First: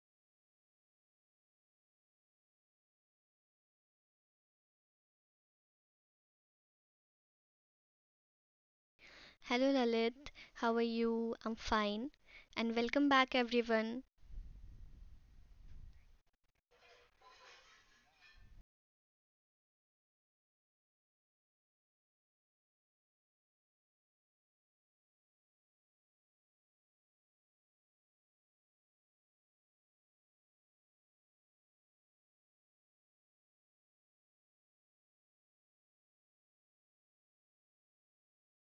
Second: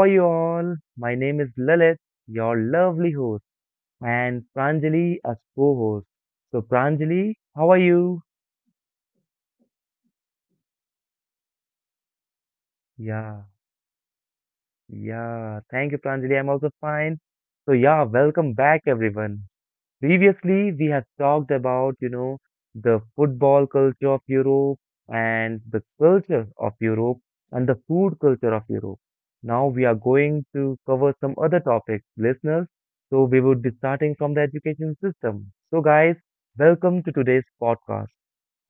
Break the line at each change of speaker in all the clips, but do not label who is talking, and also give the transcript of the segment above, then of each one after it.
are you all? My name is Lalit, your lovely host, and Pranjali as co-host. So, Pranjali, how are you?
Hello Lalit, how are you? I'm fine. And welcome back
Yeah,
everyone.
yeah. Thank you, Pranjali. I'm also fine. So, yeah, welcome back, everyone. Previously, we have talked about, the football culture of Europe and the culture of Europe and the food culture of Europe. Now we are going to cover some other topics, listeners. So we would be starting from the education system. So guys, welcome to today's podcast,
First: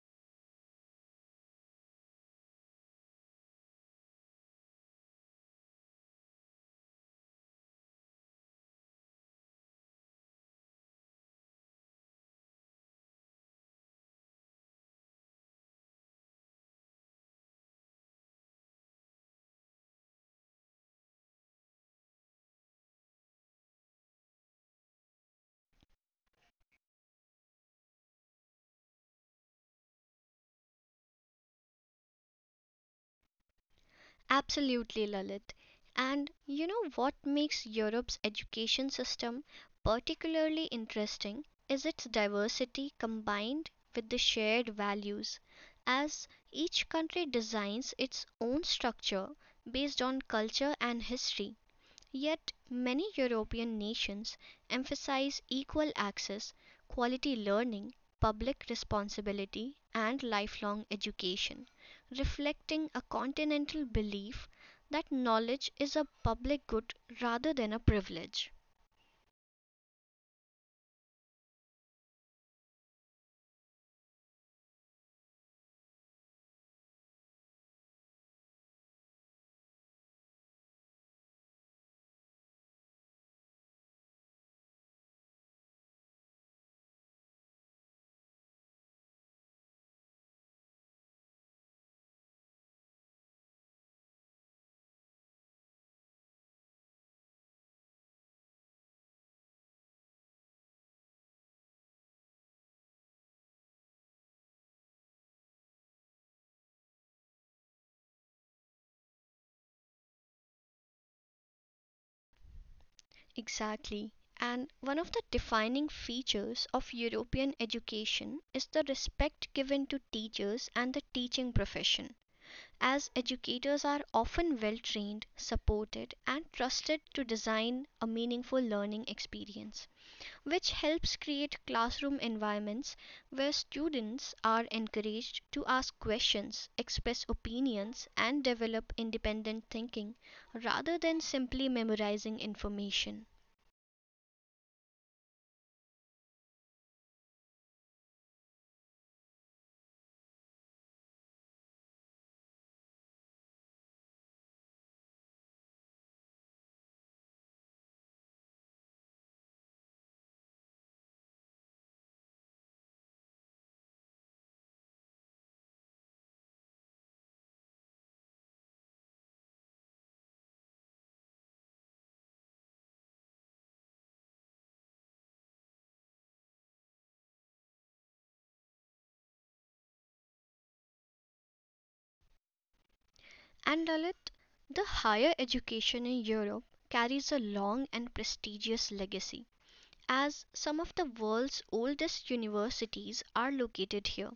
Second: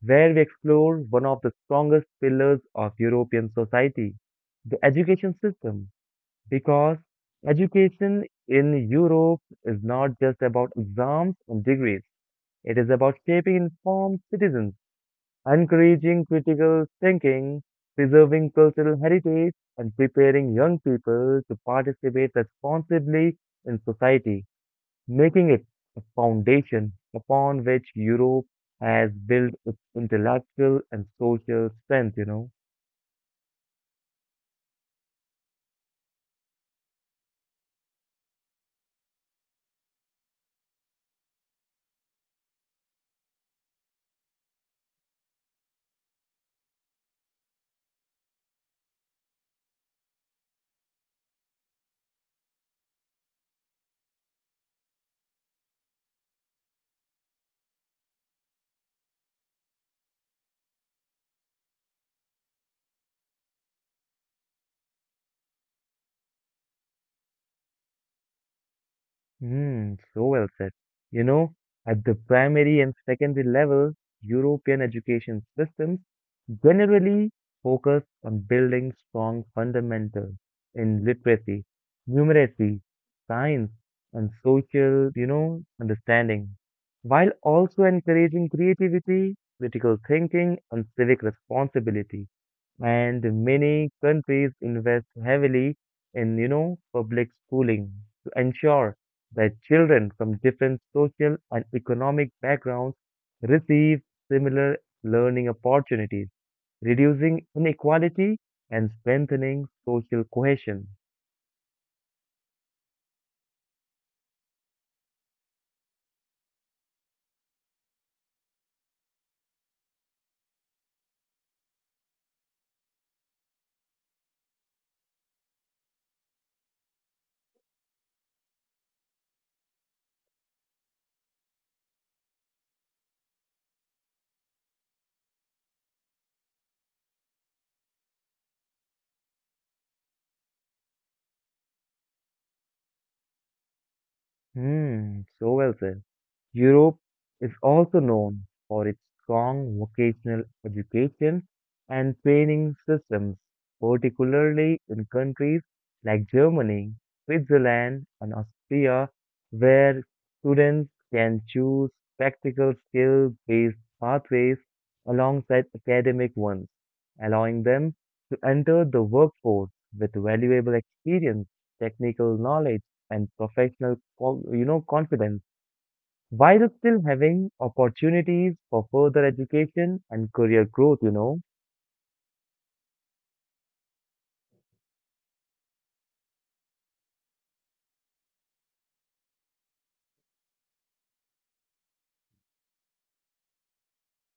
where we explore one of the strongest pillars of European society, the education system because education in Europe is not just about exams and degrees. It is about shaping informed citizens, encouraging critical thinking, preserving cultural heritage, and preparing young people to participate responsibly in society, making it a foundation upon which Europe has built its intellectual and social strength.
Absolutely Lalit. And you know what makes Europe's education system particularly interesting is its diversity combined with the shared values as each country designs its own structure based on culture and history. Yet many European nations emphasize equal access, quality learning, public responsibility, and lifelong education, reflecting a continental belief that knowledge is a public good rather than a privilege.
Hmm, so well said. You know, at the primary and secondary level, European education systems generally focus on building strong fundamentals in literacy, numeracy, science, and social, understanding, while also encouraging creativity, critical thinking, and civic responsibility and many countries invest heavily in, public schooling to ensure that children from different social and economic backgrounds receive similar learning opportunities, reducing inequality and strengthening social cohesion.
Exactly. And one of the defining features of European education is the respect given to teachers and the teaching profession, as educators are often well trained, supported, and trusted to design a meaningful learning experience, which helps create classroom environments where students are encouraged to ask questions, express opinions, and develop independent thinking rather than simply memorizing information.
Hmm, so well said. Europe is also known for its strong vocational education and training systems, particularly in countries like Germany, Switzerland, and Austria, where students can choose practical skill-based pathways alongside academic ones, allowing them to enter the workforce with valuable experience, technical knowledge, and professional, confidence while still having opportunities for further education and career growth.
And Lalit, the higher education in Europe carries a long and prestigious legacy as some of the world's oldest universities are located here.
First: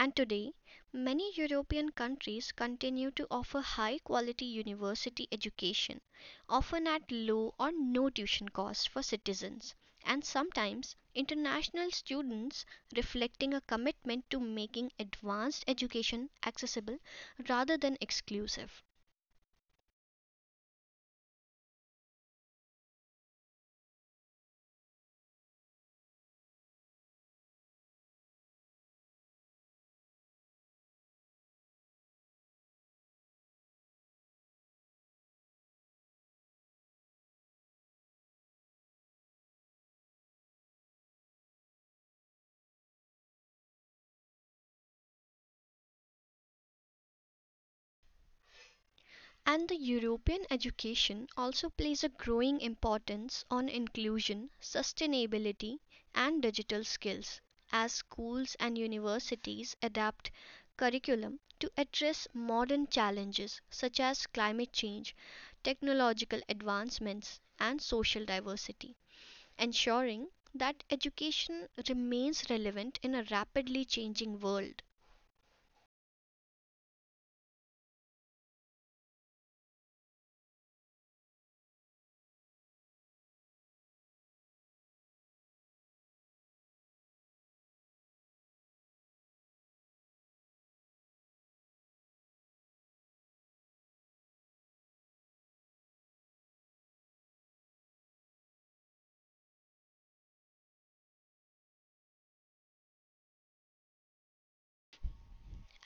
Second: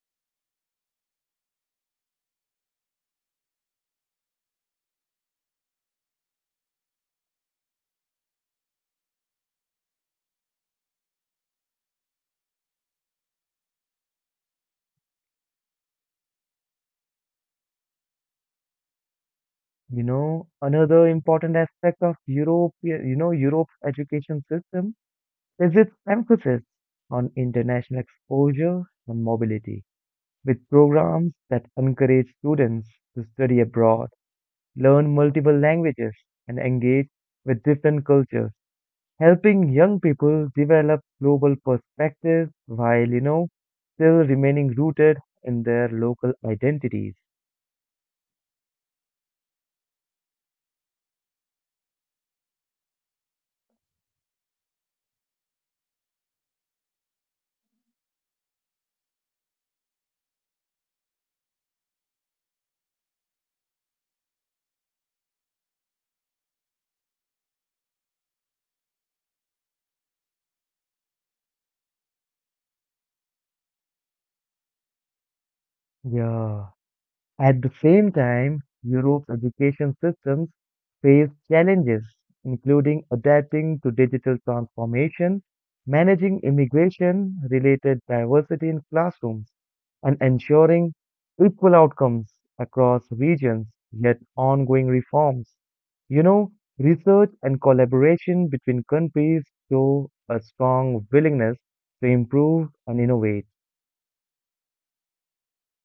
And today, many European countries continue to offer high quality university education, often at low or no tuition costs for citizens, and sometimes international students, reflecting a commitment to making advanced education accessible rather than exclusive.
Another important aspect of Europe's education system is its emphasis on international exposure and mobility, with programs that encourage students to study abroad, learn multiple languages, and engage with different cultures, helping young people develop global perspectives while, still remaining rooted in their local identities.
And the European education also plays a growing importance on inclusion, sustainability, and digital skills as schools and universities adapt curriculum to address modern challenges such as climate change, technological advancements, and social diversity, ensuring that education remains relevant in a rapidly changing world.
Yeah. At the same time, Europe's education systems face challenges, including adapting to digital transformation, managing immigration-related diversity in classrooms, and ensuring equal outcomes across regions, yet ongoing reforms. You know, research and collaboration between countries show a strong willingness to improve and innovate.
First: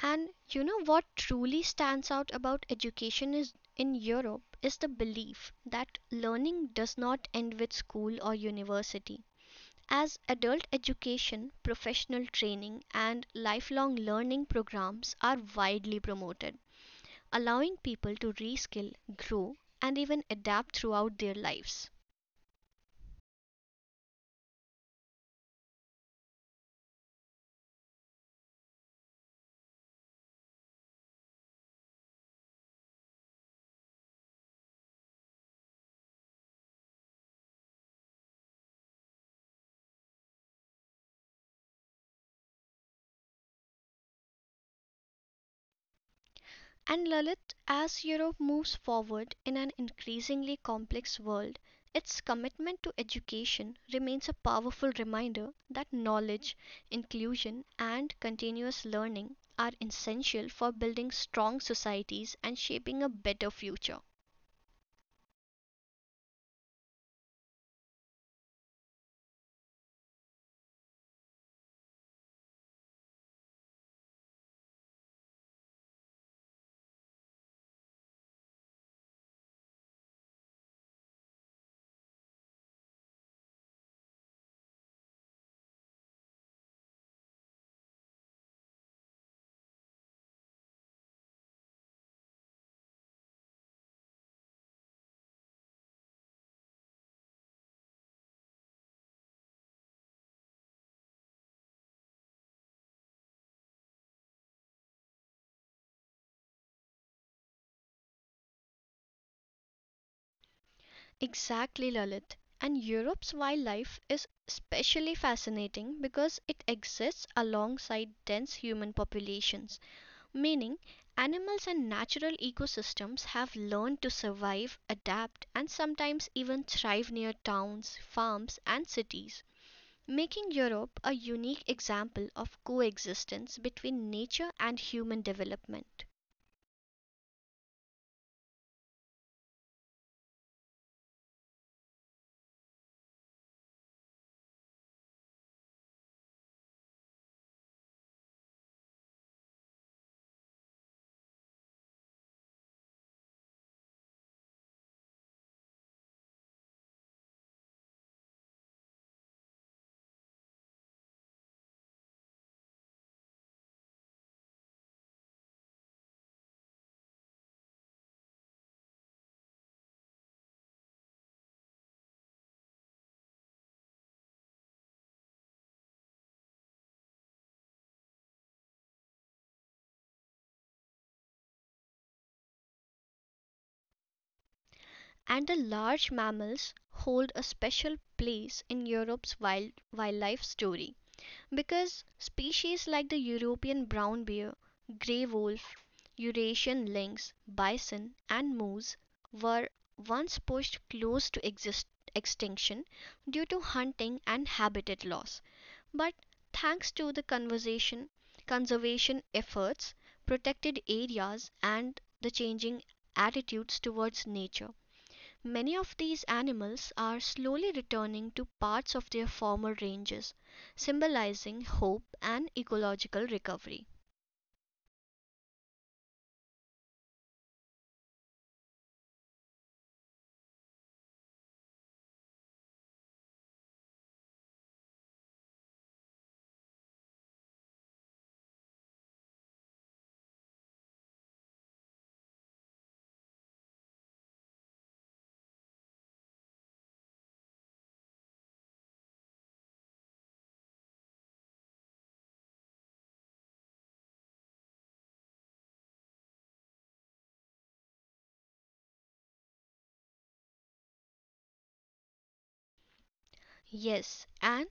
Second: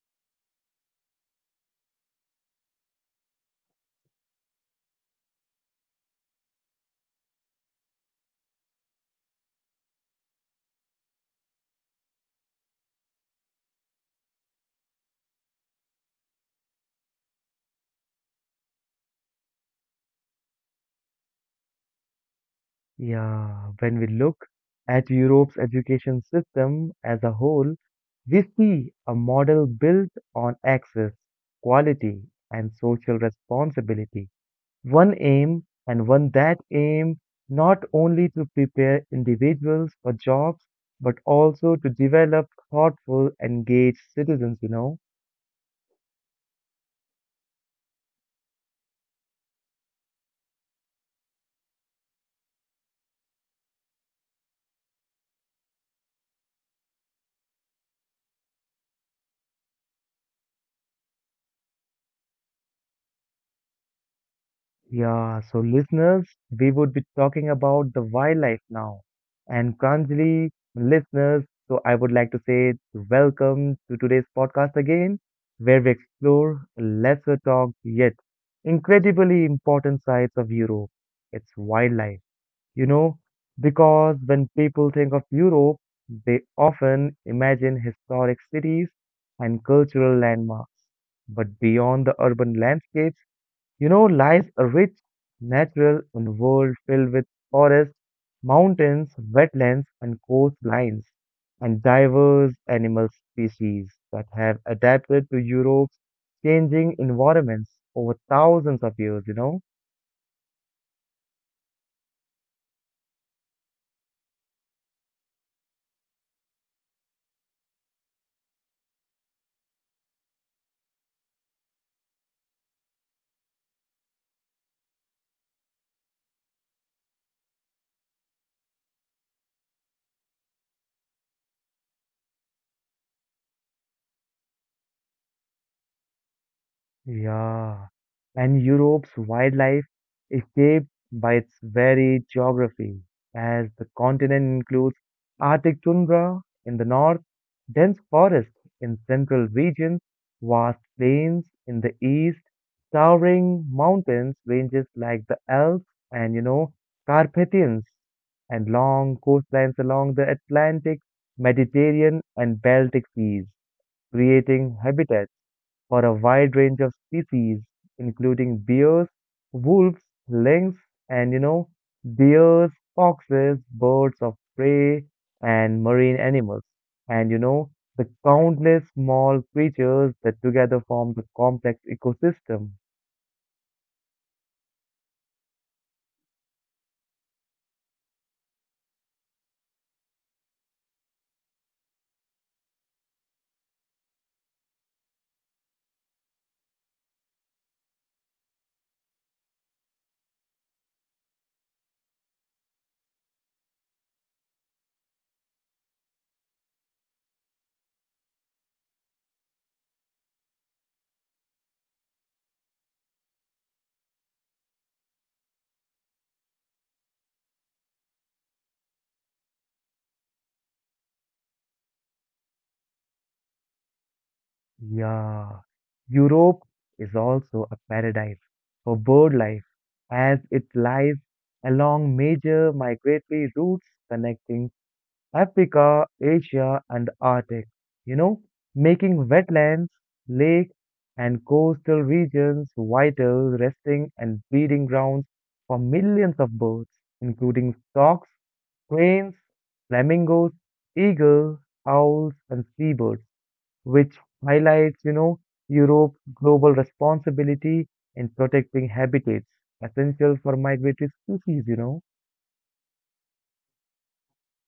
And you know what truly stands out about education is in Europe is the belief that learning does not end with school or university. As adult education, professional training, and lifelong learning programs are widely promoted, allowing people to reskill, grow, and even adapt throughout their lives.
Yeah, when we look at Europe's education system as a whole, we see a model built on access, quality, and social responsibility. One aim, and one that aim not only to prepare individuals for jobs, but also to develop thoughtful, engaged citizens.
And Lalit, as Europe moves forward in an increasingly complex world, its commitment to education remains a powerful reminder that knowledge, inclusion, and continuous learning are essential for building strong societies and shaping a better future.
Yeah, so listeners, we would be talking about the wildlife now. And Pranjali, listeners, so I would like to say welcome to today's podcast again, where we explore lesser talked yet incredibly important sides of Europe. It's wildlife, you know, because when people think of Europe, they often imagine historic cities and cultural landmarks. But beyond the urban landscape, lies a rich, natural and world filled with forests, mountains, wetlands, and coastlines, and diverse animal species that have adapted to Europe's changing environments over thousands of years.
Exactly, Lalit. And Europe's wildlife is especially fascinating because it exists alongside dense human populations, meaning animals and natural ecosystems have learned to survive, adapt, and sometimes even thrive near towns, farms, and cities, making Europe a unique example of coexistence between nature and human development.
Yeah, and Europe's wildlife is shaped by its varied geography, as the continent includes Arctic tundra in the north, dense forests in central regions, vast plains in the east, towering mountains ranges like the Alps and, Carpathians, and long coastlines along the Atlantic, Mediterranean, and Baltic seas, creating habitats for a wide range of species, including bears, wolves, lynx, and deers, foxes, birds of prey, and marine animals. And the countless small creatures that together form the complex ecosystem.
And the large mammals hold a special place in Europe's wildlife story, because species like the European brown bear, grey wolf, Eurasian lynx, bison, and moose were once pushed close to extinction due to hunting and habitat loss. But thanks to the conservation efforts, protected areas, and the changing attitudes towards nature, many of these animals are slowly returning to parts of their former ranges, symbolizing hope and ecological recovery.
Yeah, Europe is also a paradise for bird life as it lies along major migratory routes connecting Africa, Asia, and the Arctic, you know, making wetlands, lakes, and coastal regions vital resting and breeding grounds for millions of birds, including storks, cranes, flamingos, eagles, owls, and seabirds, which highlights, Europe's global responsibility in protecting habitats essential for migratory species.
Yes, and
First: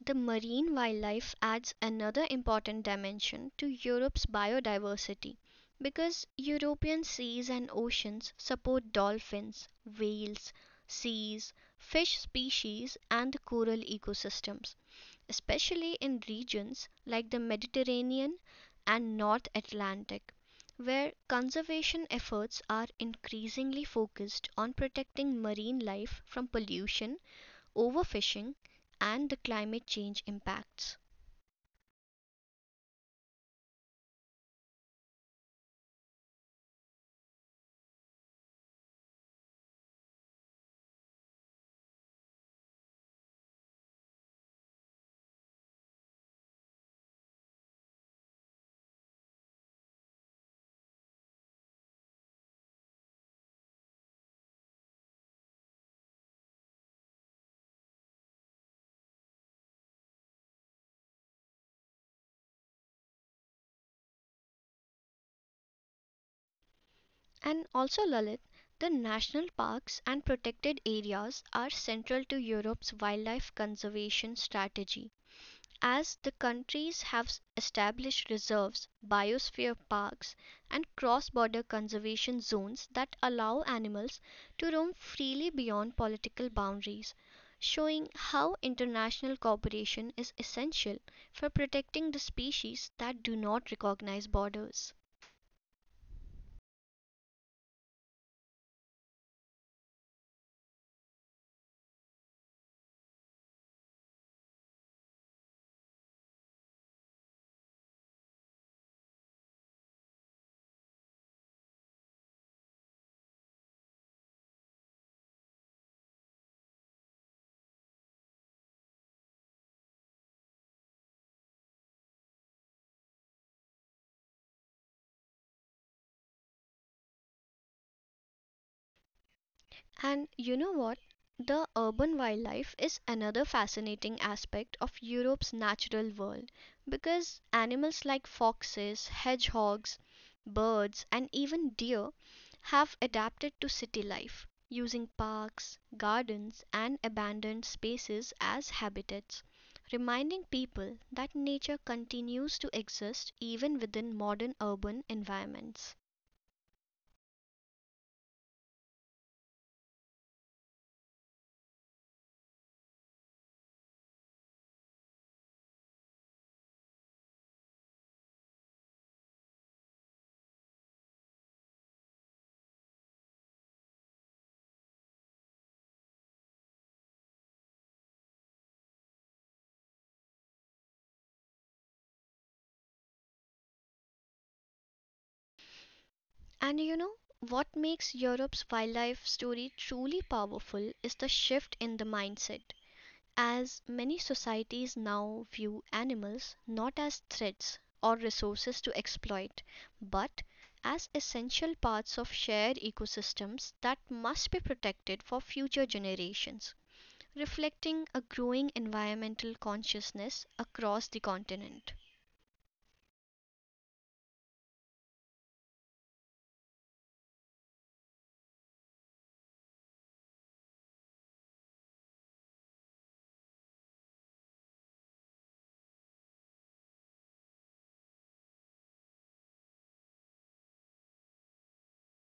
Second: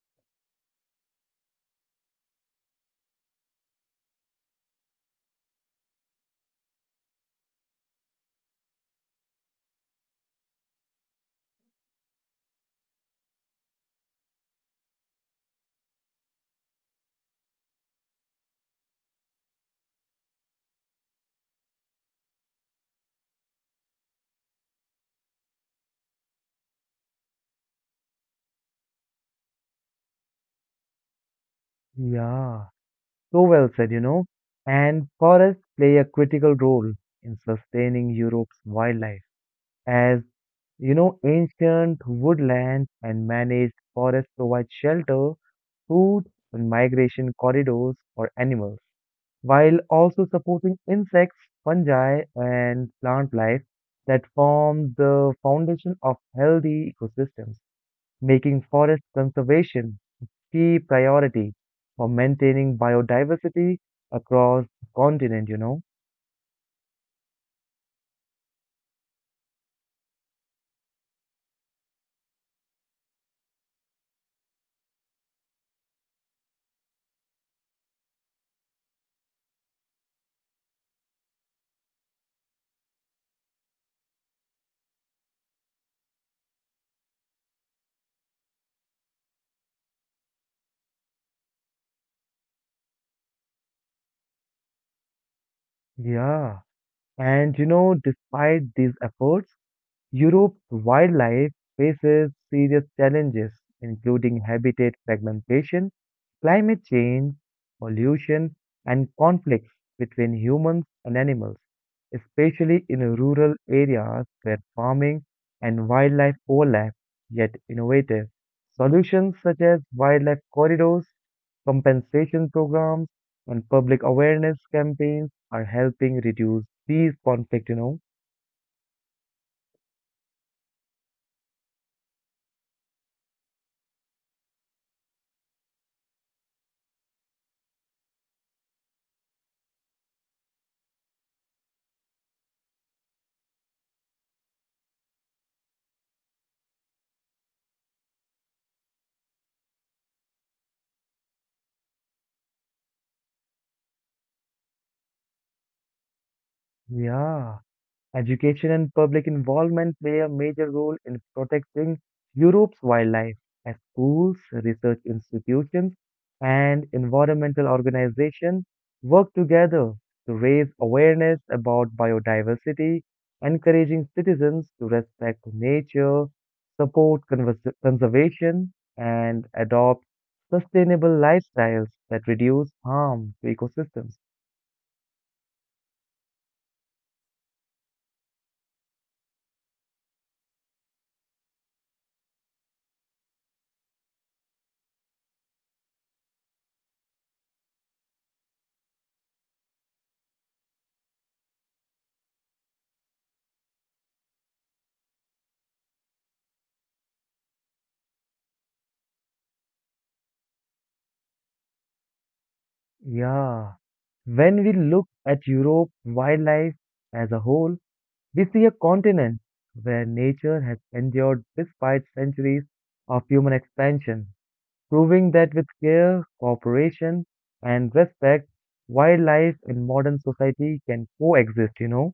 the marine wildlife adds another important dimension to Europe's biodiversity because European seas and oceans support dolphins, whales, seas, fish species, and coral ecosystems, especially in regions like the Mediterranean and North Atlantic, where conservation efforts are increasingly focused on protecting marine life from pollution, overfishing, and the climate change impacts.
Yeah. So well said. And forests play a critical role in sustaining Europe's wildlife, as ancient woodlands and managed forests provide shelter, food, and migration corridors for animals, while also supporting insects, fungi, and plant life that form the foundation of healthy ecosystems, making forest conservation key priority for maintaining biodiversity across the continent.
And also, Lalit, the national parks and protected areas are central to Europe's wildlife conservation strategy as the countries have established reserves, biosphere parks, and cross border conservation zones that allow animals to roam freely beyond political boundaries, showing how international cooperation is essential for protecting the species that do not recognize borders.
Yeah. And despite these efforts, Europe's wildlife faces serious challenges, including habitat fragmentation climate change, pollution, and conflicts between humans and animals, especially in rural areas where farming and wildlife overlap, yet innovative. Solutions such as wildlife corridors, compensation programs, and public awareness campaigns are helping reduce these conflicts.
And you know what? The urban wildlife is another fascinating aspect of Europe's natural world because animals like foxes, hedgehogs, birds, and even deer have adapted to city life, using parks, gardens, and abandoned spaces as habitats, reminding people that nature continues to exist even within modern urban environments.
Yeah. Education and public involvement play a major role in protecting Europe's wildlife, as schools, research institutions, and environmental organizations work together to raise awareness about biodiversity, encouraging citizens to respect nature, support conservation, and adopt sustainable lifestyles that reduce harm to ecosystems.
And you know what makes Europe's wildlife story truly powerful is the shift in the mindset. As many societies now view animals not as threats or resources to exploit, but as essential parts of shared ecosystems that must be protected for future generations, reflecting a growing environmental consciousness across the continent.
Yeah. When we look at Europe wildlife as a whole, we see a continent where nature has endured despite centuries of human expansion, proving that with care, cooperation, and respect, wildlife in modern society can coexist?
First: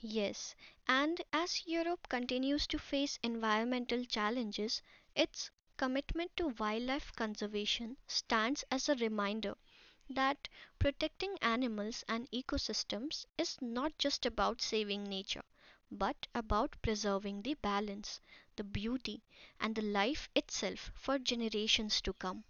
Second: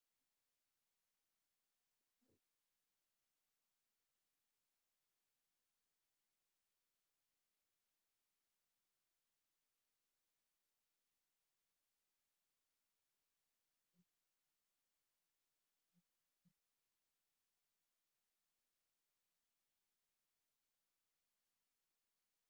Yes, and as Europe continues to face environmental challenges, its commitment to wildlife conservation stands as a reminder that protecting animals and ecosystems is not just about saving nature, but about preserving the balance, the beauty, and the life itself for generations to come.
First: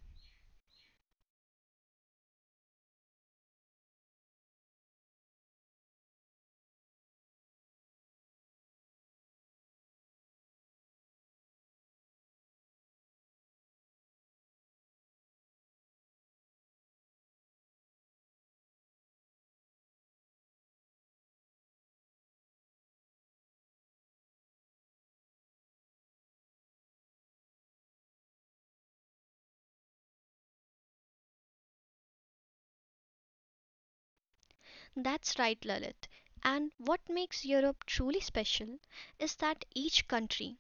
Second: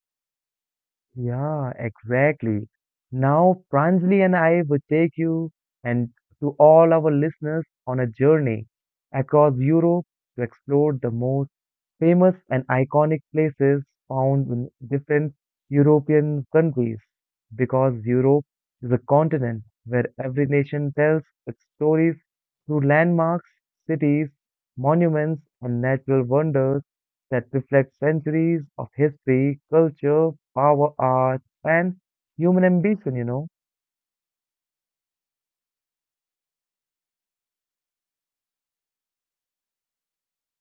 Yeah, exactly. Now, Pranjali and I will take you and to all our listeners on a journey across Europe to explore the most famous and iconic places found in different European countries because Europe is a continent where every nation tells its stories through landmarks, cities, monuments, and natural wonders that reflect centuries of history, culture, power, art, and human ambition.
That's right, Lalit. And what makes Europe truly special is that each country,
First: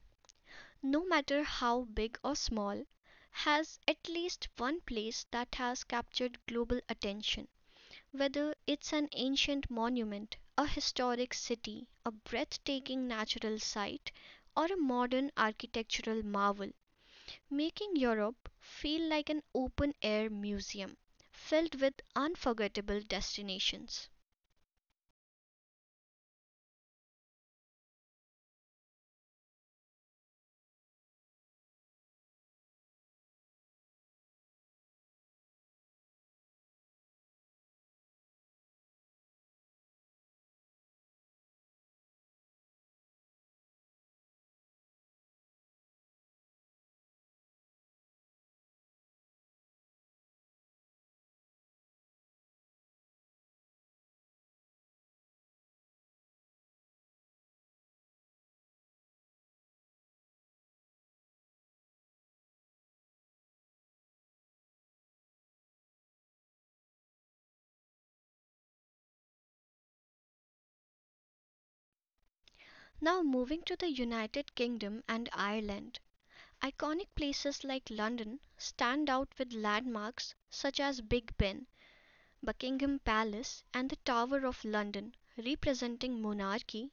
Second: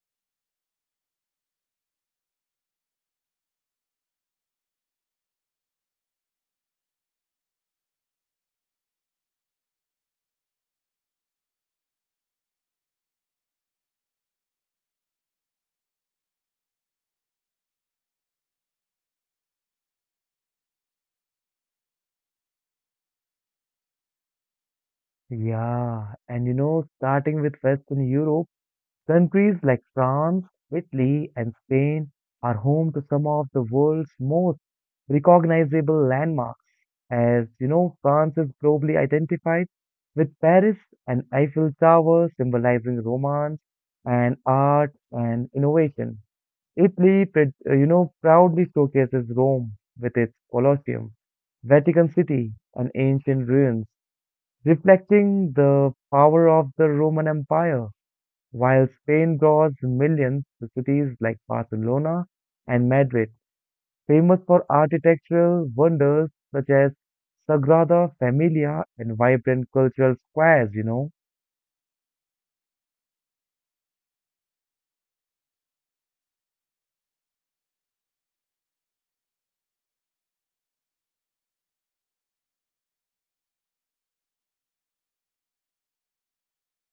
no matter how big or small, has at least one place that has captured global attention. Whether it's an ancient monument, a historic city, a breathtaking natural site, or a modern architectural marvel, making Europe feel like an open air museum filled with unforgettable destinations.
Yeah, starting with Western Europe, countries like France, Italy, and Spain are home to some of the world's most recognizable landmarks. France is globally identified with Paris and Eiffel Tower symbolizing romance and art and innovation. Italy, proudly showcases Rome with its Colosseum, Vatican City, and ancient ruins, reflecting the power of the Roman Empire. While Spain draws millions to cities like Barcelona and Madrid, famous for architectural wonders such as Sagrada Familia and vibrant cultural squares.
Now, moving to the United Kingdom and Ireland. Iconic places like London stand out with landmarks such as Big Ben, Buckingham Palace, and the Tower of London representing monarchy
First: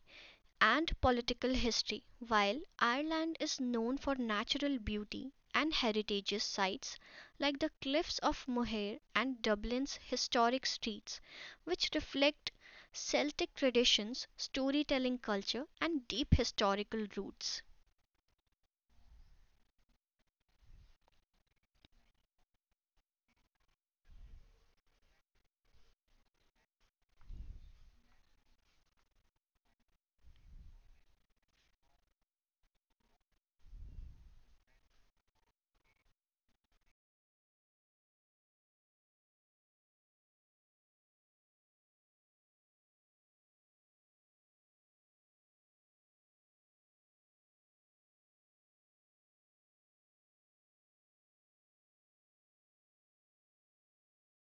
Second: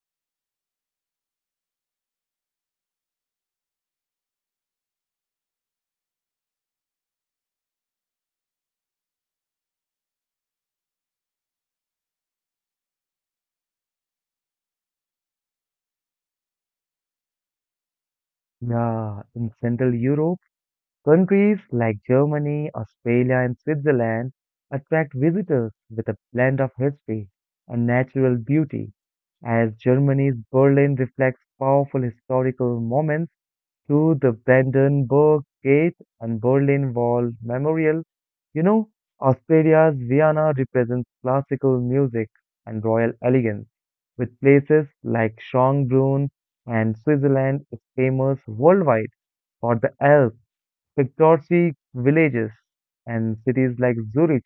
and political history, while Ireland is known for natural beauty and heritage sites like the Cliffs of Moher and Dublin's historic streets, which reflect Celtic traditions, storytelling culture, and deep historical roots.
Yeah, in Central Europe, countries like Germany, Australia, and Switzerland attract visitors with a blend of history and natural beauty. As Germany's Berlin reflects powerful historical moments, to the Brandenburg Gate and Berlin Wall Memorial. You know, Austria's Vienna represents classical music and royal elegance, with places like Schönbrunn and Switzerland is famous worldwide for the Alps, picturesque villages, and cities like Zurich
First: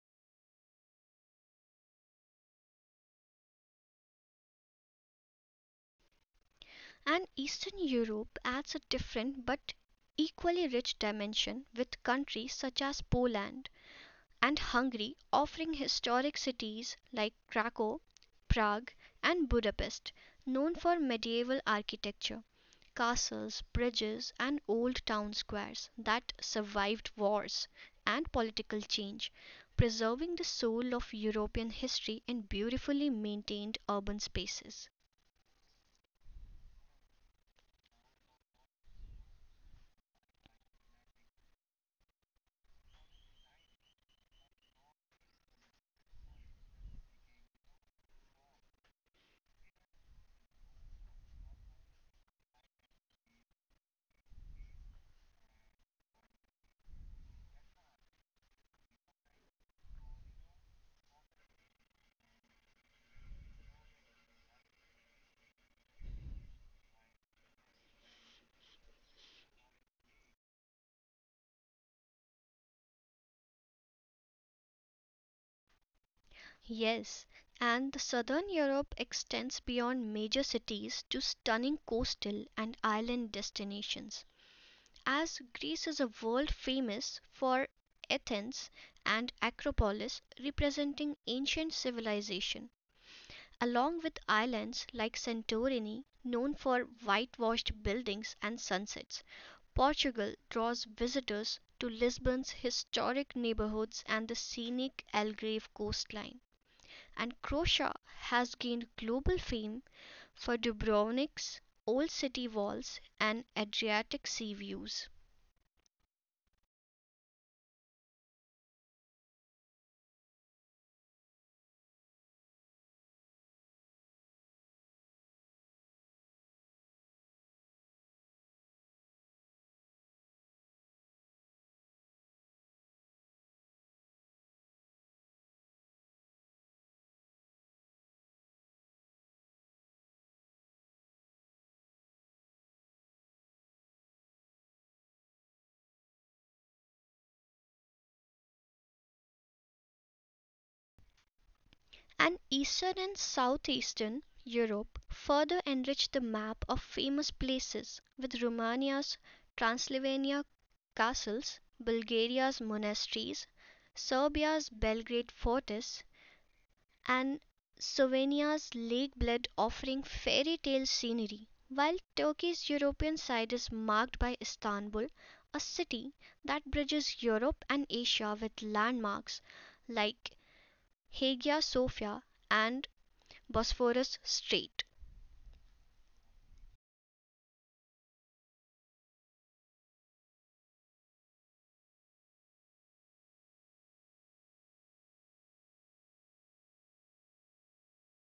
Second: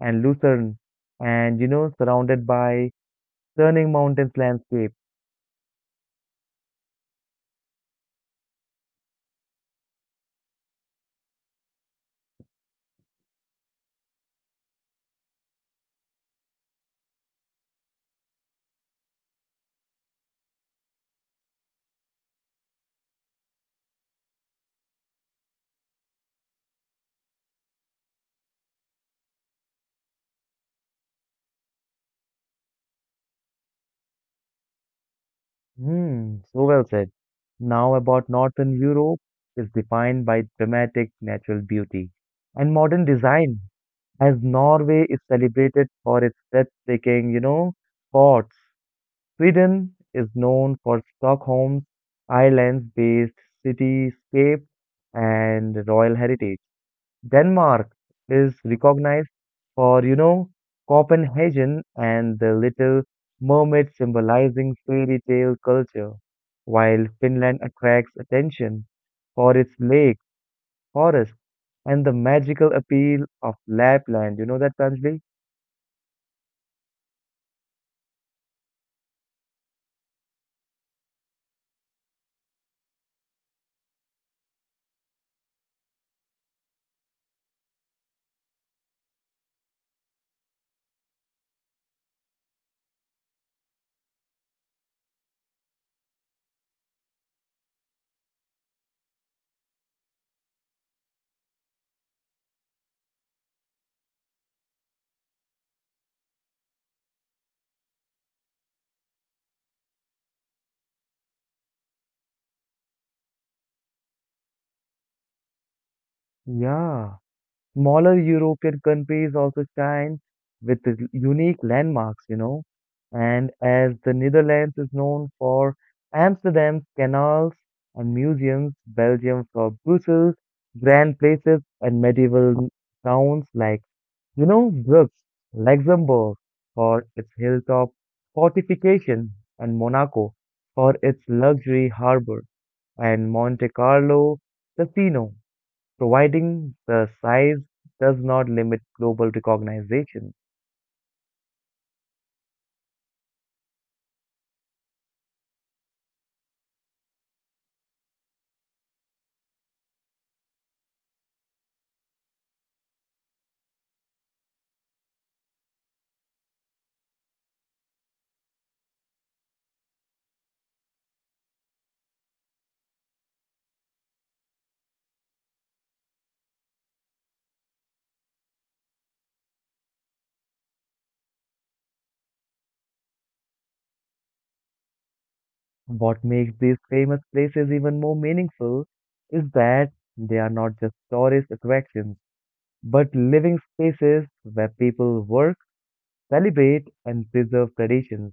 and Lucerne, and surrounded by stunning mountains landscape.
And Eastern Europe adds a different but equally rich dimension, with countries such as Poland and Hungary offering historic cities like Krakow, Prague, and Budapest, known for medieval architecture, castles, bridges, and old town squares that survived wars and political change, preserving the soul of European history in beautifully maintained urban spaces.
Hmm, so well said. Now about Northern Europe is defined by dramatic natural beauty and modern design, as Norway is celebrated for its breathtaking, forts. Sweden is known for Stockholm's islands-based cityscape and royal heritage. Denmark is recognized for, Copenhagen and the Little Mermaid symbolizing fairy tale culture, while Finland attracts attention for its lakes, forests, and the magical appeal of Lapland. You know that, Tanjali?
Yes, and the southern Europe extends beyond major cities to stunning coastal and island destinations, as Greece is a world famous for Athens and Acropolis representing ancient civilization, along with islands like Santorini known for whitewashed buildings and sunsets. Portugal draws visitors to Lisbon's historic neighborhoods and the scenic Algarve coastline and Croatia has gained global fame for Dubrovnik's old city walls and Adriatic sea views.
Yeah. Smaller European countries also shine with its unique landmarks. And as the Netherlands is known for Amsterdam's canals and museums, Belgium for Brussels, grand places and medieval towns like, Brugge, Luxembourg for its hilltop fortification, and Monaco for its luxury harbor, and Monte Carlo Casino providing the size does not limit global recognition.
And Eastern and Southeastern Europe further enrich the map of famous places with Romania's Transylvania castles, Bulgaria's monasteries, Serbia's Belgrade fortress, and Slovenia's lake bed offering fairy tale scenery, while Turkey's European side is marked by Istanbul, a city that bridges Europe and Asia with landmarks like Hagia Sophia and Bosphorus Strait.
What makes these famous places even more meaningful is that they are not just tourist attractions, but living spaces where people work, celebrate, and preserve traditions,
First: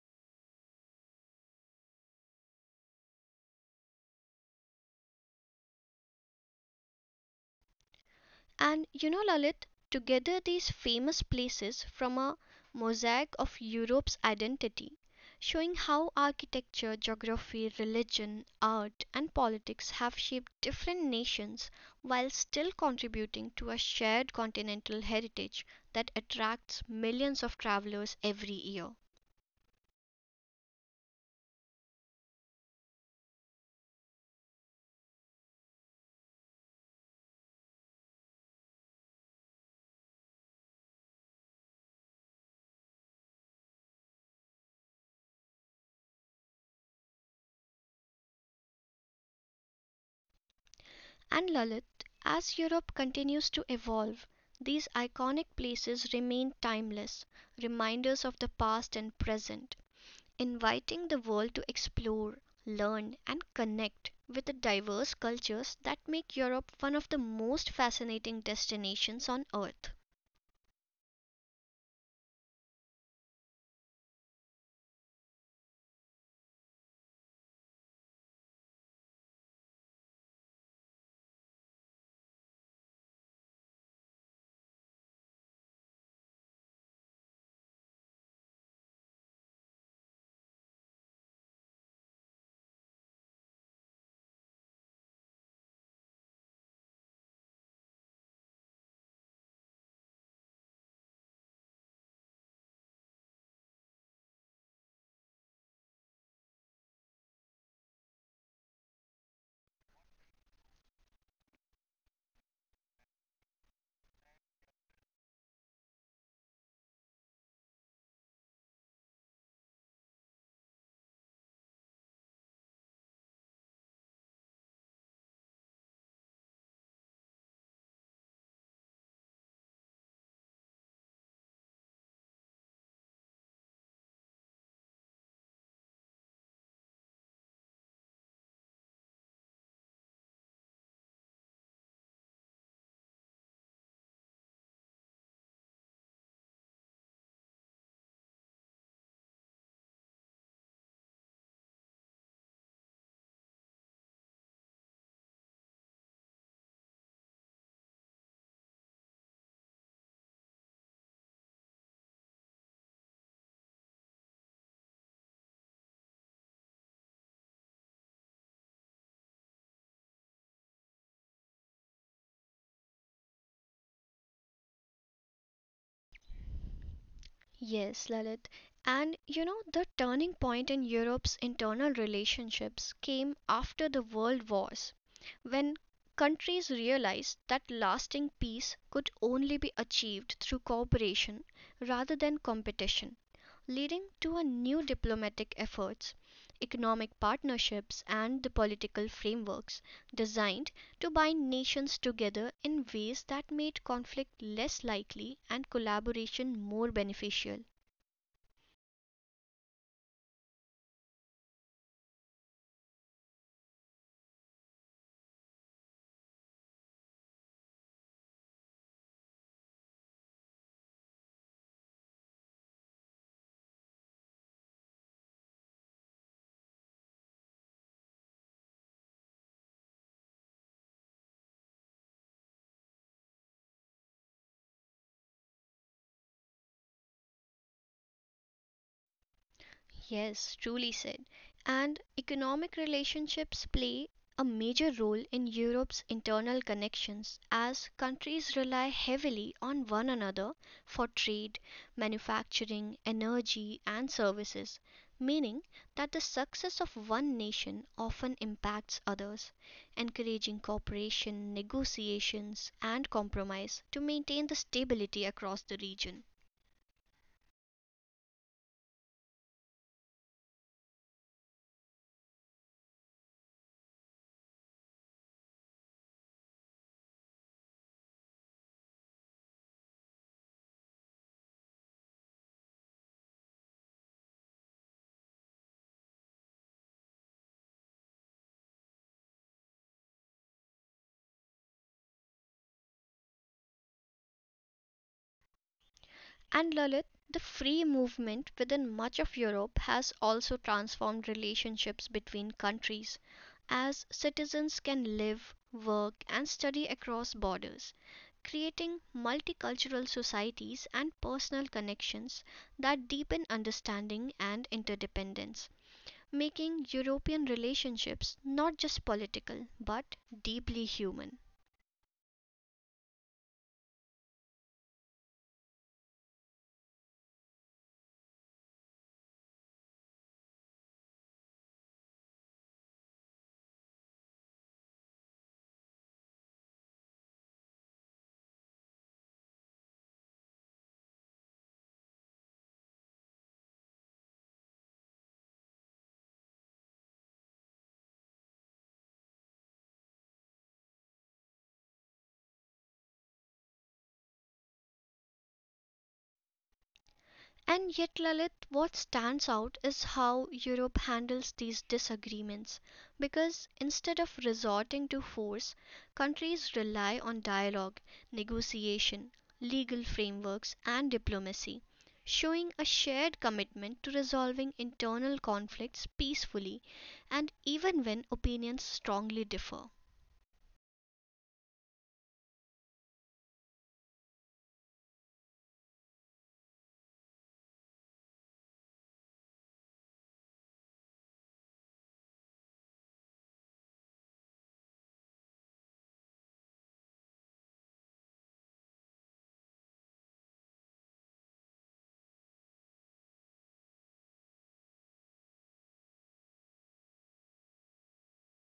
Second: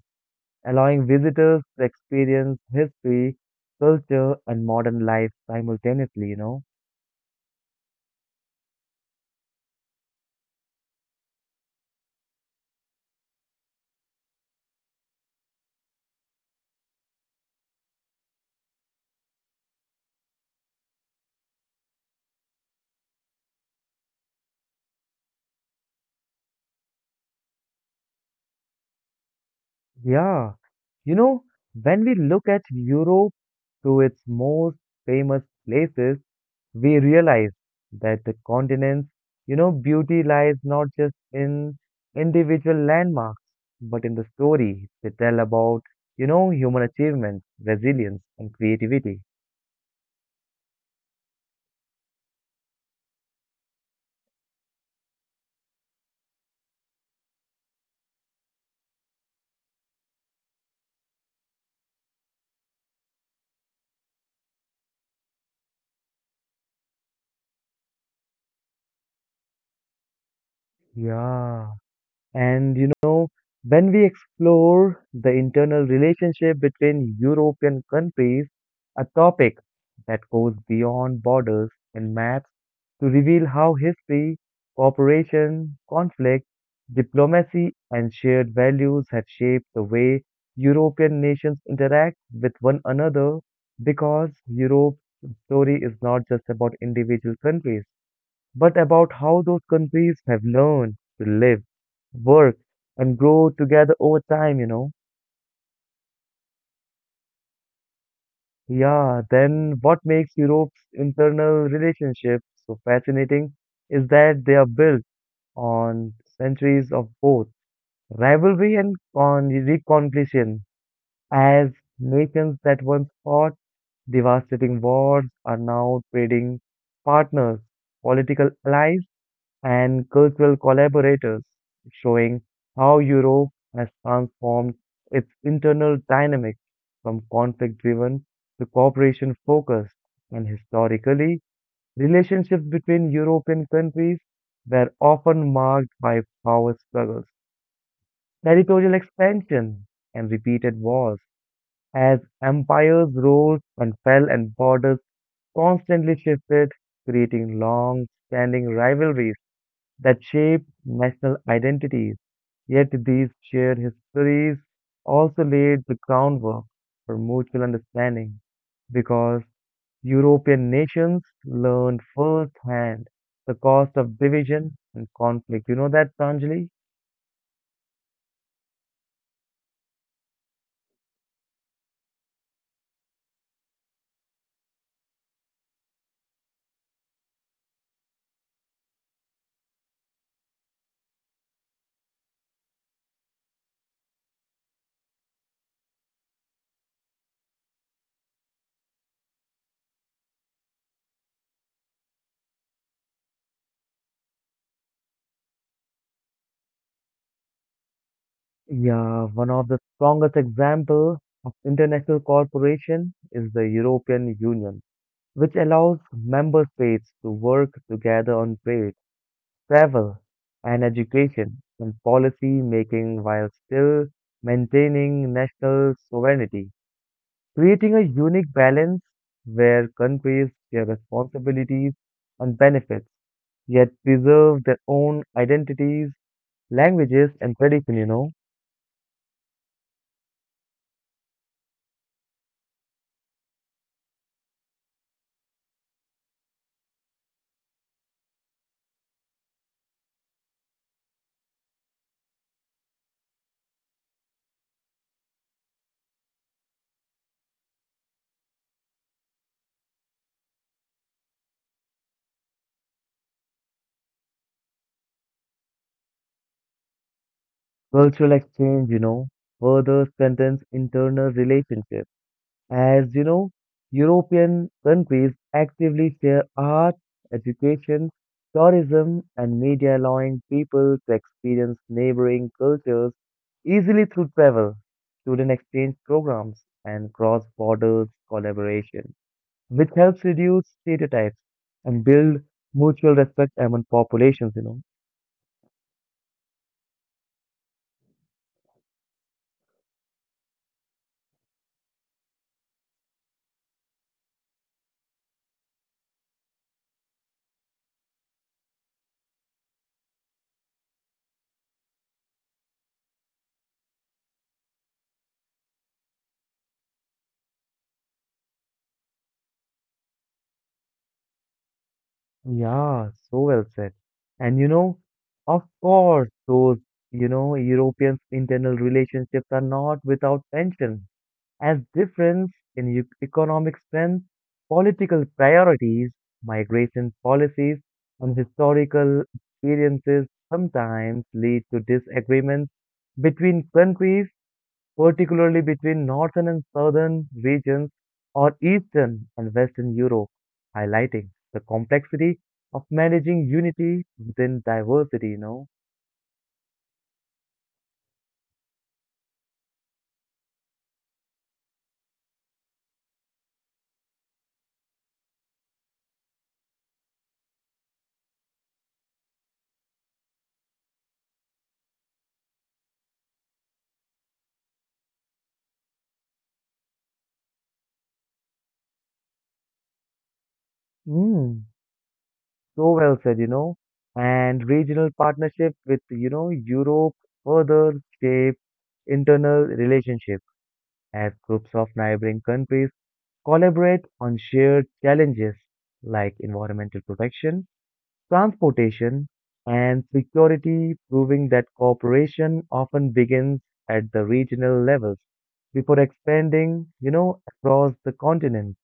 allowing visitors to experience history, culture, and modern life simultaneously?
And you know, Lalit, together these famous places form a mosaic of Europe's identity, showing how architecture, geography, religion, art, and politics have shaped different nations while still contributing to a shared continental heritage that attracts millions of travelers every year.
Yeah, you know, when we look at Europe through its most famous places, we realize that the continent's, beauty lies not just in individual landmarks, but in the story they tell about, human achievements, resilience, and creativity.
And Lalit, as Europe continues to evolve, these iconic places remain timeless, reminders of the past and present inviting the world to explore, learn, and connect with the diverse cultures that make Europe one of the most fascinating destinations on earth.
Yeah. And when we explore the internal relationship between European countries, a topic that goes beyond borders and maps to reveal how history, cooperation, conflict, diplomacy, and shared values have shaped the way European nations interact with one another because Europe's story is not just about individual countries but about how those countries have learned to live, work, and grow together over time. Yeah, then what makes Europe's internal relationships so fascinating is that they are built on centuries of both rivalry and reconciliation, as nations that once fought devastating wars are now trading partners, political allies and cultural collaborators, showing how Europe has transformed its internal dynamics from conflict driven to cooperation focused. And historically, relationships between European countries were often marked by power struggles, territorial expansion, and repeated wars. As empires rose and fell and borders constantly shifted, creating long standing rivalries that shape national identities. Yet these shared histories also laid the groundwork for mutual understanding because European nations learned firsthand the cost of division and conflict. You know that, Pranjali?
Yes, Lalit. And you know, the turning point in Europe's internal relationships came after the world wars, when countries realized that lasting peace could only be achieved through cooperation rather than competition, leading to a new diplomatic efforts, economic partnerships, and the political frameworks designed to bind nations together in ways that made conflict less likely and collaboration more beneficial.
Yeah, one of the strongest examples of international cooperation is the European Union, which allows member states to work together on trade travel, and education and policy making while still maintaining national sovereignty, creating a unique balance where countries share responsibilities and benefits, yet preserve their own identities, languages, and tradition.
Yes, truly said. And economic relationships play a major role in Europe's internal connections as countries rely heavily on one another for trade, manufacturing, energy, and services, meaning that the success of one nation often impacts others, encouraging cooperation, negotiations, and compromise to maintain the stability across the region.
Cultural exchange, further strengthens internal relationships. As you know, European countries actively share art, education, tourism, and media, allowing people to experience neighboring cultures easily through travel, student exchange programs, and cross border collaboration, which helps reduce stereotypes and build mutual respect among populations.
And Lalit, the free movement within much of Europe has also transformed relationships between countries, as citizens can live, work, and study across borders, creating multicultural societies and personal connections that deepen understanding and interdependence, making European relationships not just political but deeply human.
Yeah, so well said. And you know, of course, those, Europeans' internal relationships are not without tension, as difference in economic strength, political priorities, migration policies, and historical experiences sometimes lead to disagreements between countries particularly between northern and southern regions or eastern and western Europe, highlighting the complexity of managing unity within diversity.
And yet, Lalit, what stands out is how Europe handles these disagreements. Because instead of resorting to force, countries rely on dialogue, negotiation, legal frameworks, and diplomacy, showing a shared commitment to resolving internal conflicts peacefully and even when opinions strongly differ.
Mm, so well said. And regional partnership with Europe further shape internal relationships as groups of neighboring countries collaborate on shared challenges like environmental protection transportation, and security, proving that cooperation often begins at the regional levels before expanding across the continent.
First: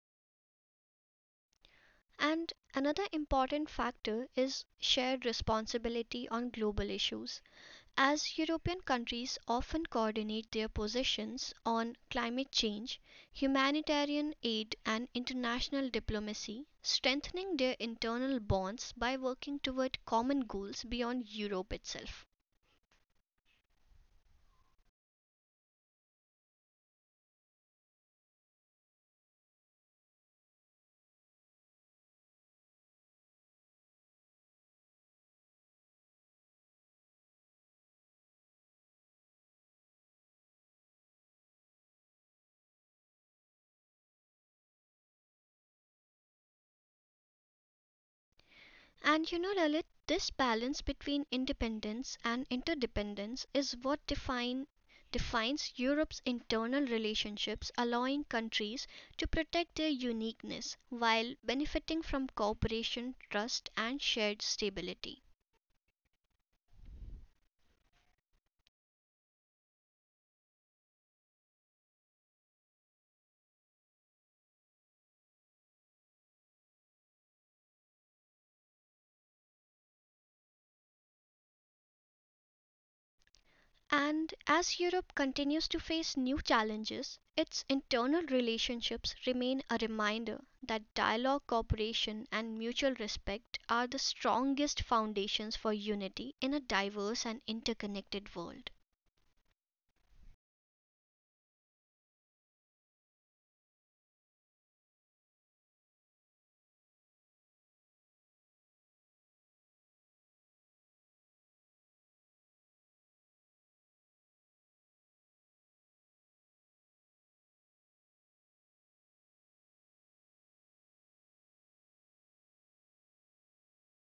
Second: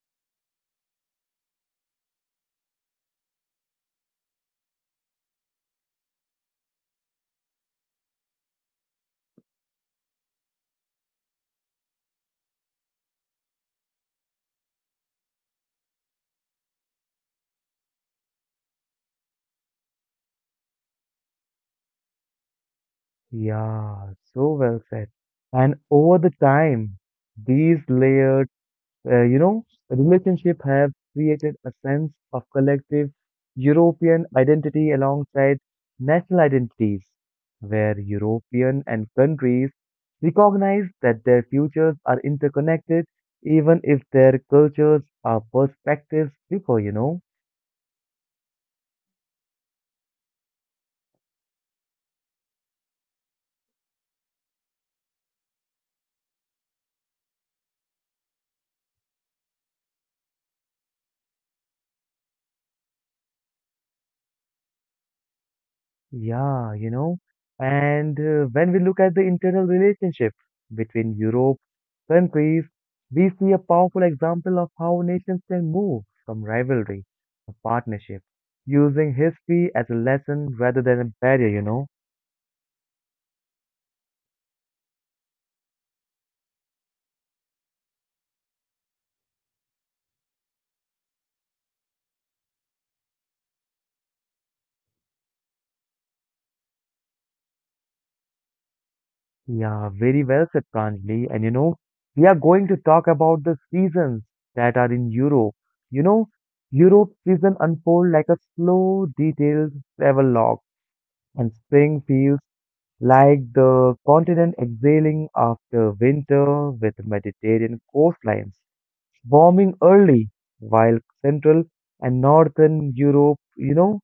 And another important factor is shared responsibility on global issues. As European countries often coordinate their positions on climate change, humanitarian aid and international diplomacy, strengthening their internal bonds by working toward common goals beyond Europe itself.
Yeah, so well said. And over the time, these layered Uh, you know, relationship have created a sense of collective European identity alongside national identities, where European and countries recognize that their futures are interconnected, even if their cultures or perspectives differ.
And you know, Lalit, this balance between independence and interdependence is what defines Europe's internal relationships, allowing countries to protect their uniqueness while benefiting from cooperation, trust, and shared stability.
Yeah, you know, and when we look at the internal relationship between Europe countries, we see a powerful example of how nations can move from rivalry to partnership, using history as a lesson rather than a barrier.
And as Europe continues to face new challenges, its internal relationships remain a reminder that dialogue, cooperation, and mutual respect are the strongest foundations for unity in a diverse and interconnected world.
Yeah, very well said, Pranjali. And you know, we are going to talk about the seasons that are in Europe. You know, Europe's season unfold like a slow, detailed travel log, and spring feels like the continent exhaling after winter with Mediterranean coastlines warming early, while Central and Northern Europe,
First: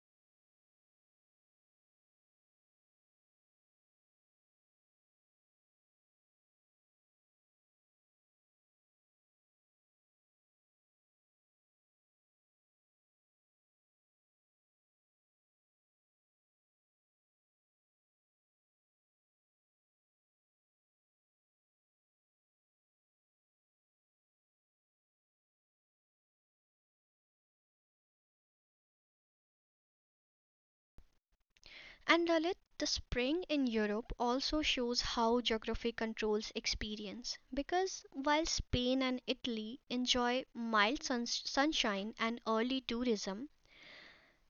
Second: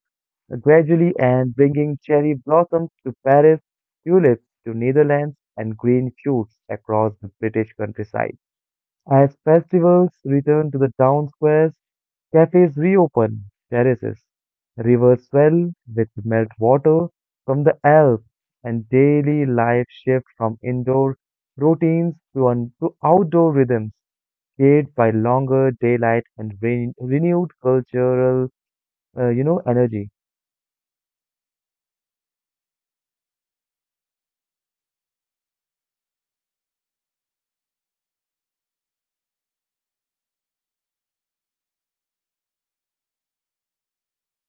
gradually and bringing cherry blossoms to Paris, tulips to Netherlands, and green shoots across the British countryside. As festivals return to the town squares, cafes reopen, terraces, rivers swell with melt water from the Alps, and daily life shifts from indoor routines to outdoor rhythms shaped by longer daylight and renewed cultural energy.
And Lalit, the spring in Europe also shows how geography controls experience because while Spain and Italy enjoy mild suns sunshine and early tourism,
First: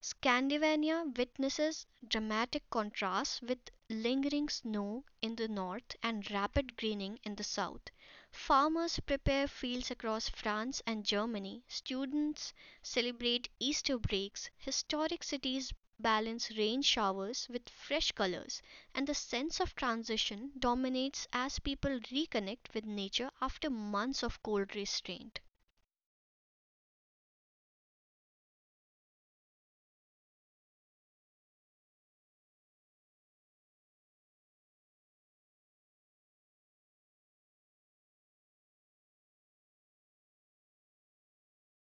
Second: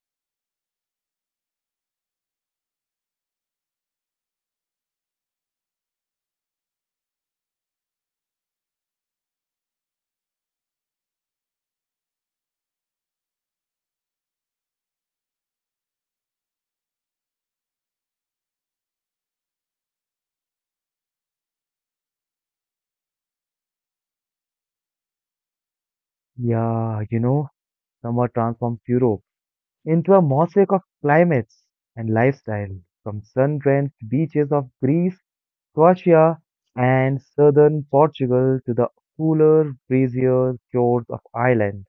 Scandinavia witnesses dramatic contrasts with lingering snow in the north and rapid greening in the south. Farmers prepare fields across France and Germany, students celebrate Easter breaks, historic cities balance rain showers with fresh colors, and the sense of transition dominates as people reconnect with nature after months of cold restraint.
Yeah, you know, summer transforms Europe into a mosaic of climates and lifestyle, from sun-drenched beaches of Greece Croatia and southern Portugal to the cooler, breezier shores of Ireland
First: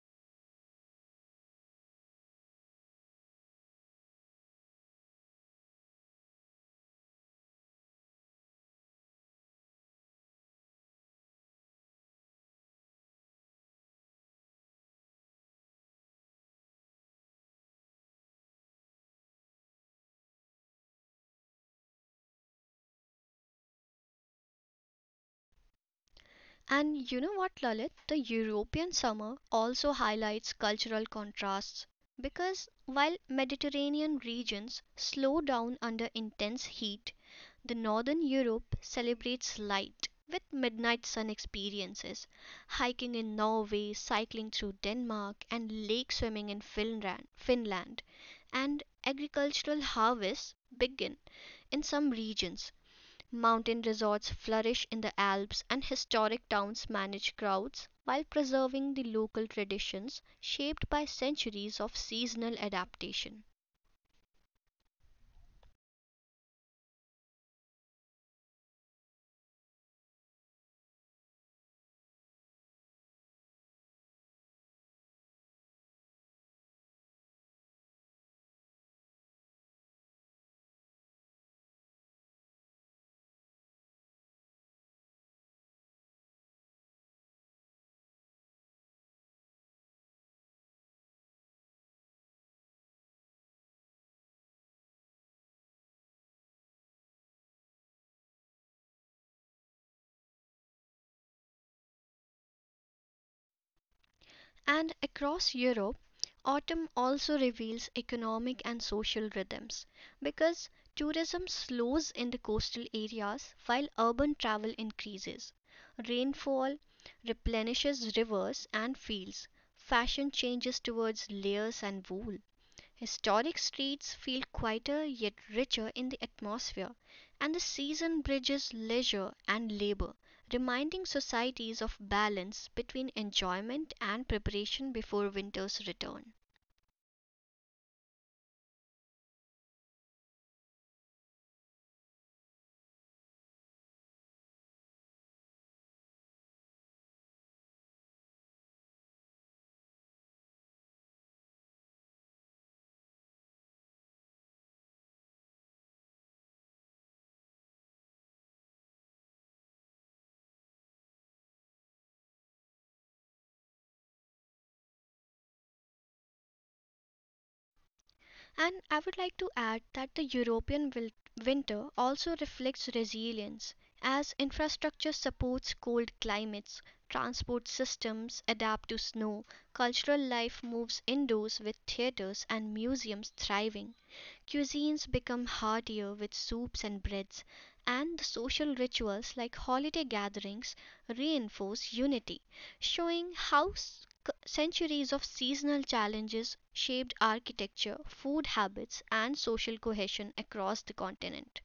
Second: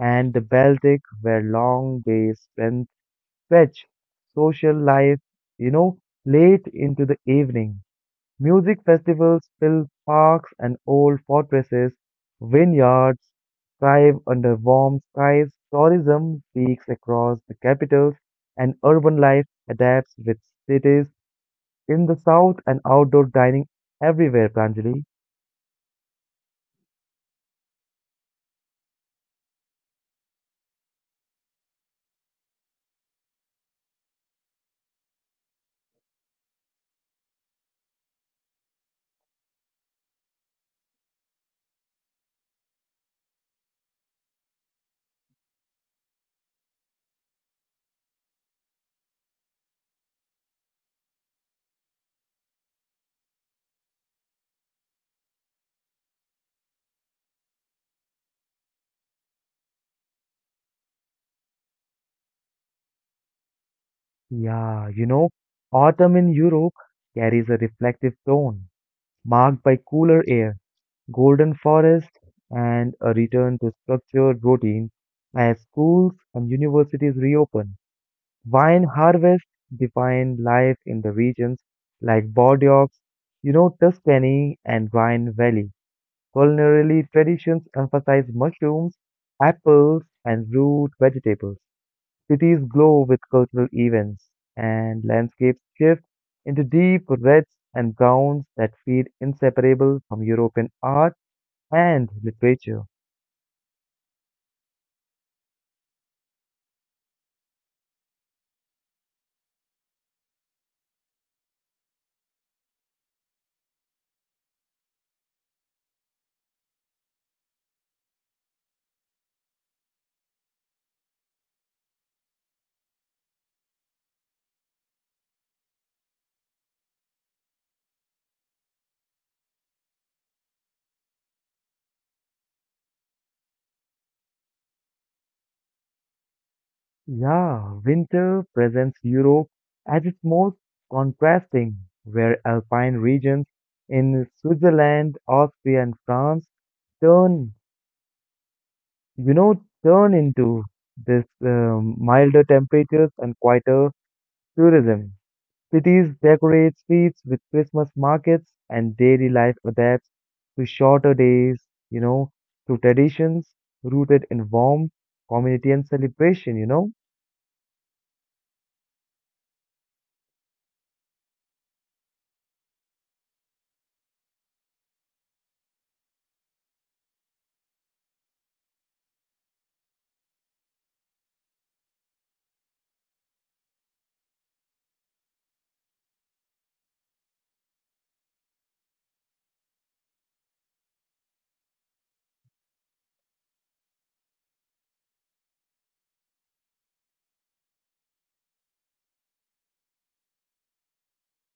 and the Baltic, where long days spent stretch social life, you know, late into the evening. Music festivals fill parks and old fortresses, vineyards thrive under warm skies, tourism peaks across the capitals, and urban life adapts with cities in the south and outdoor dining everywhere, Pranjali.
And you know what, Lalit? The European summer also highlights cultural contrasts because while Mediterranean regions slow down under intense heat, the Northern Europe celebrates light with midnight sun experiences, hiking in Norway, cycling through Denmark, and lake swimming in Finland. And agricultural harvests begin in some regions. Mountain resorts flourish in the Alps and historic towns manage crowds while preserving the local traditions shaped by centuries of seasonal adaptation.
Yeah, you know, autumn in Europe carries a reflective tone, marked by cooler air, golden forests, and a return to structured routine as schools and universities reopen. Wine harvests define life in the regions like Bordeaux, Tuscany, and Rhine Valley. Culinary traditions emphasize mushrooms, apples, and root vegetables. Cities glow with cultural events, and landscapes shift into deep reds and browns that feel inseparable from European art and literature.
And across Europe, autumn also reveals economic and social rhythms because tourism slows in the coastal areas while urban travel increases. Rainfall replenishes rivers and fields. Fashion changes towards layers and wool. Historic streets feel quieter yet richer in the atmosphere, and the season bridges leisure and labor, reminding societies of balance between enjoyment and preparation before winter's return.
Yeah, winter presents Europe as its most contrasting, where alpine regions in Switzerland, Austria, and France turn, turn into this milder temperatures and quieter tourism. Cities decorate streets with Christmas markets, and daily life adapts to shorter days, you know, to traditions rooted in warmth, community, and celebration.
And I would like to add that the European winter also reflects resilience as infrastructure supports cold climates, transport systems adapt to snow, cultural life moves indoors with theaters and museums thriving. Cuisines become heartier with soups and breads, and the social rituals like holiday gatherings reinforce unity, showing how centuries of seasonal challenges shaped architecture, food habits, and social cohesion across the continent.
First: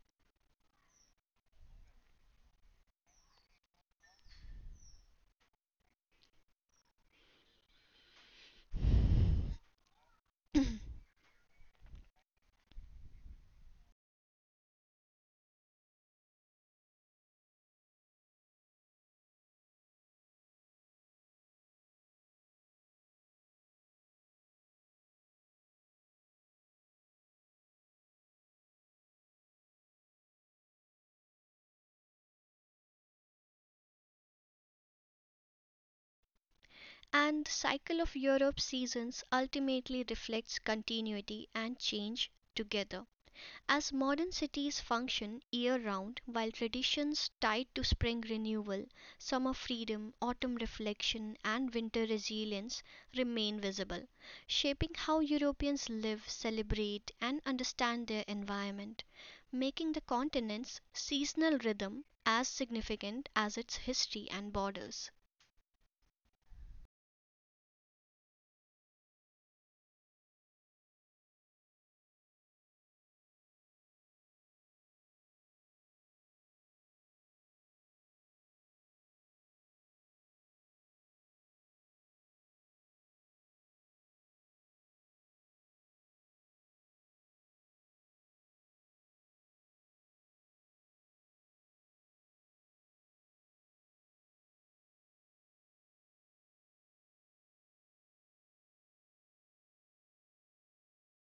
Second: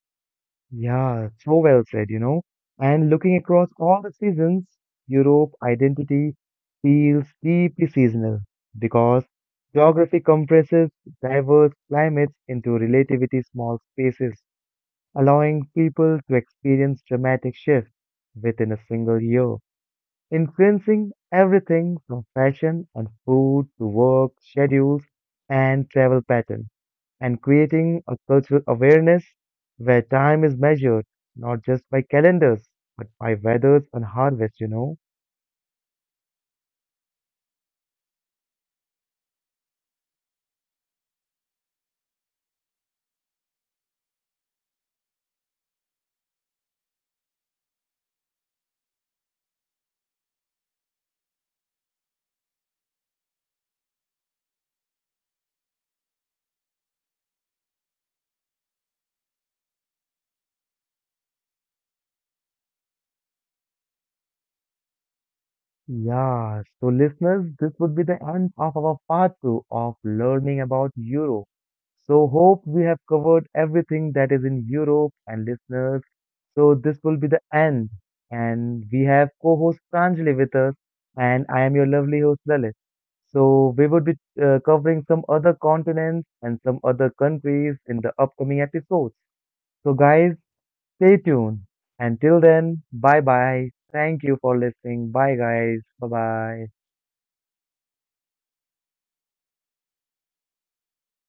Yeah, so well said. And looking across all the seasons, Europe identity feels deeply seasonal because geography compresses diverse climates into relatively small spaces allowing people to experience dramatic shifts within a single year, influencing everything from fashion and food to work schedules and travel patterns, and creating a cultural awareness where time is measured not just by calendars but by weathers and harvests.
And the cycle of Europe's seasons ultimately reflects continuity and change together. As modern cities function year round, while traditions tied to spring renewal, summer freedom, autumn reflection, and winter resilience remain visible, shaping how Europeans live, celebrate, and understand their environment, making the continent's seasonal rhythm as significant as its history and borders.
Yeah, so listeners, this would be the end of our part two of learning about Europe. So hope we have covered everything that is in Europe and listeners. So this will be the end. And we have co-host Pranjali with us and I am your lovely host Lalit. So we would be covering some other continents and some other countries in the upcoming episodes. So guys, stay tuned. Until then, bye bye. Thank you for listening. Bye, guys. Bye bye.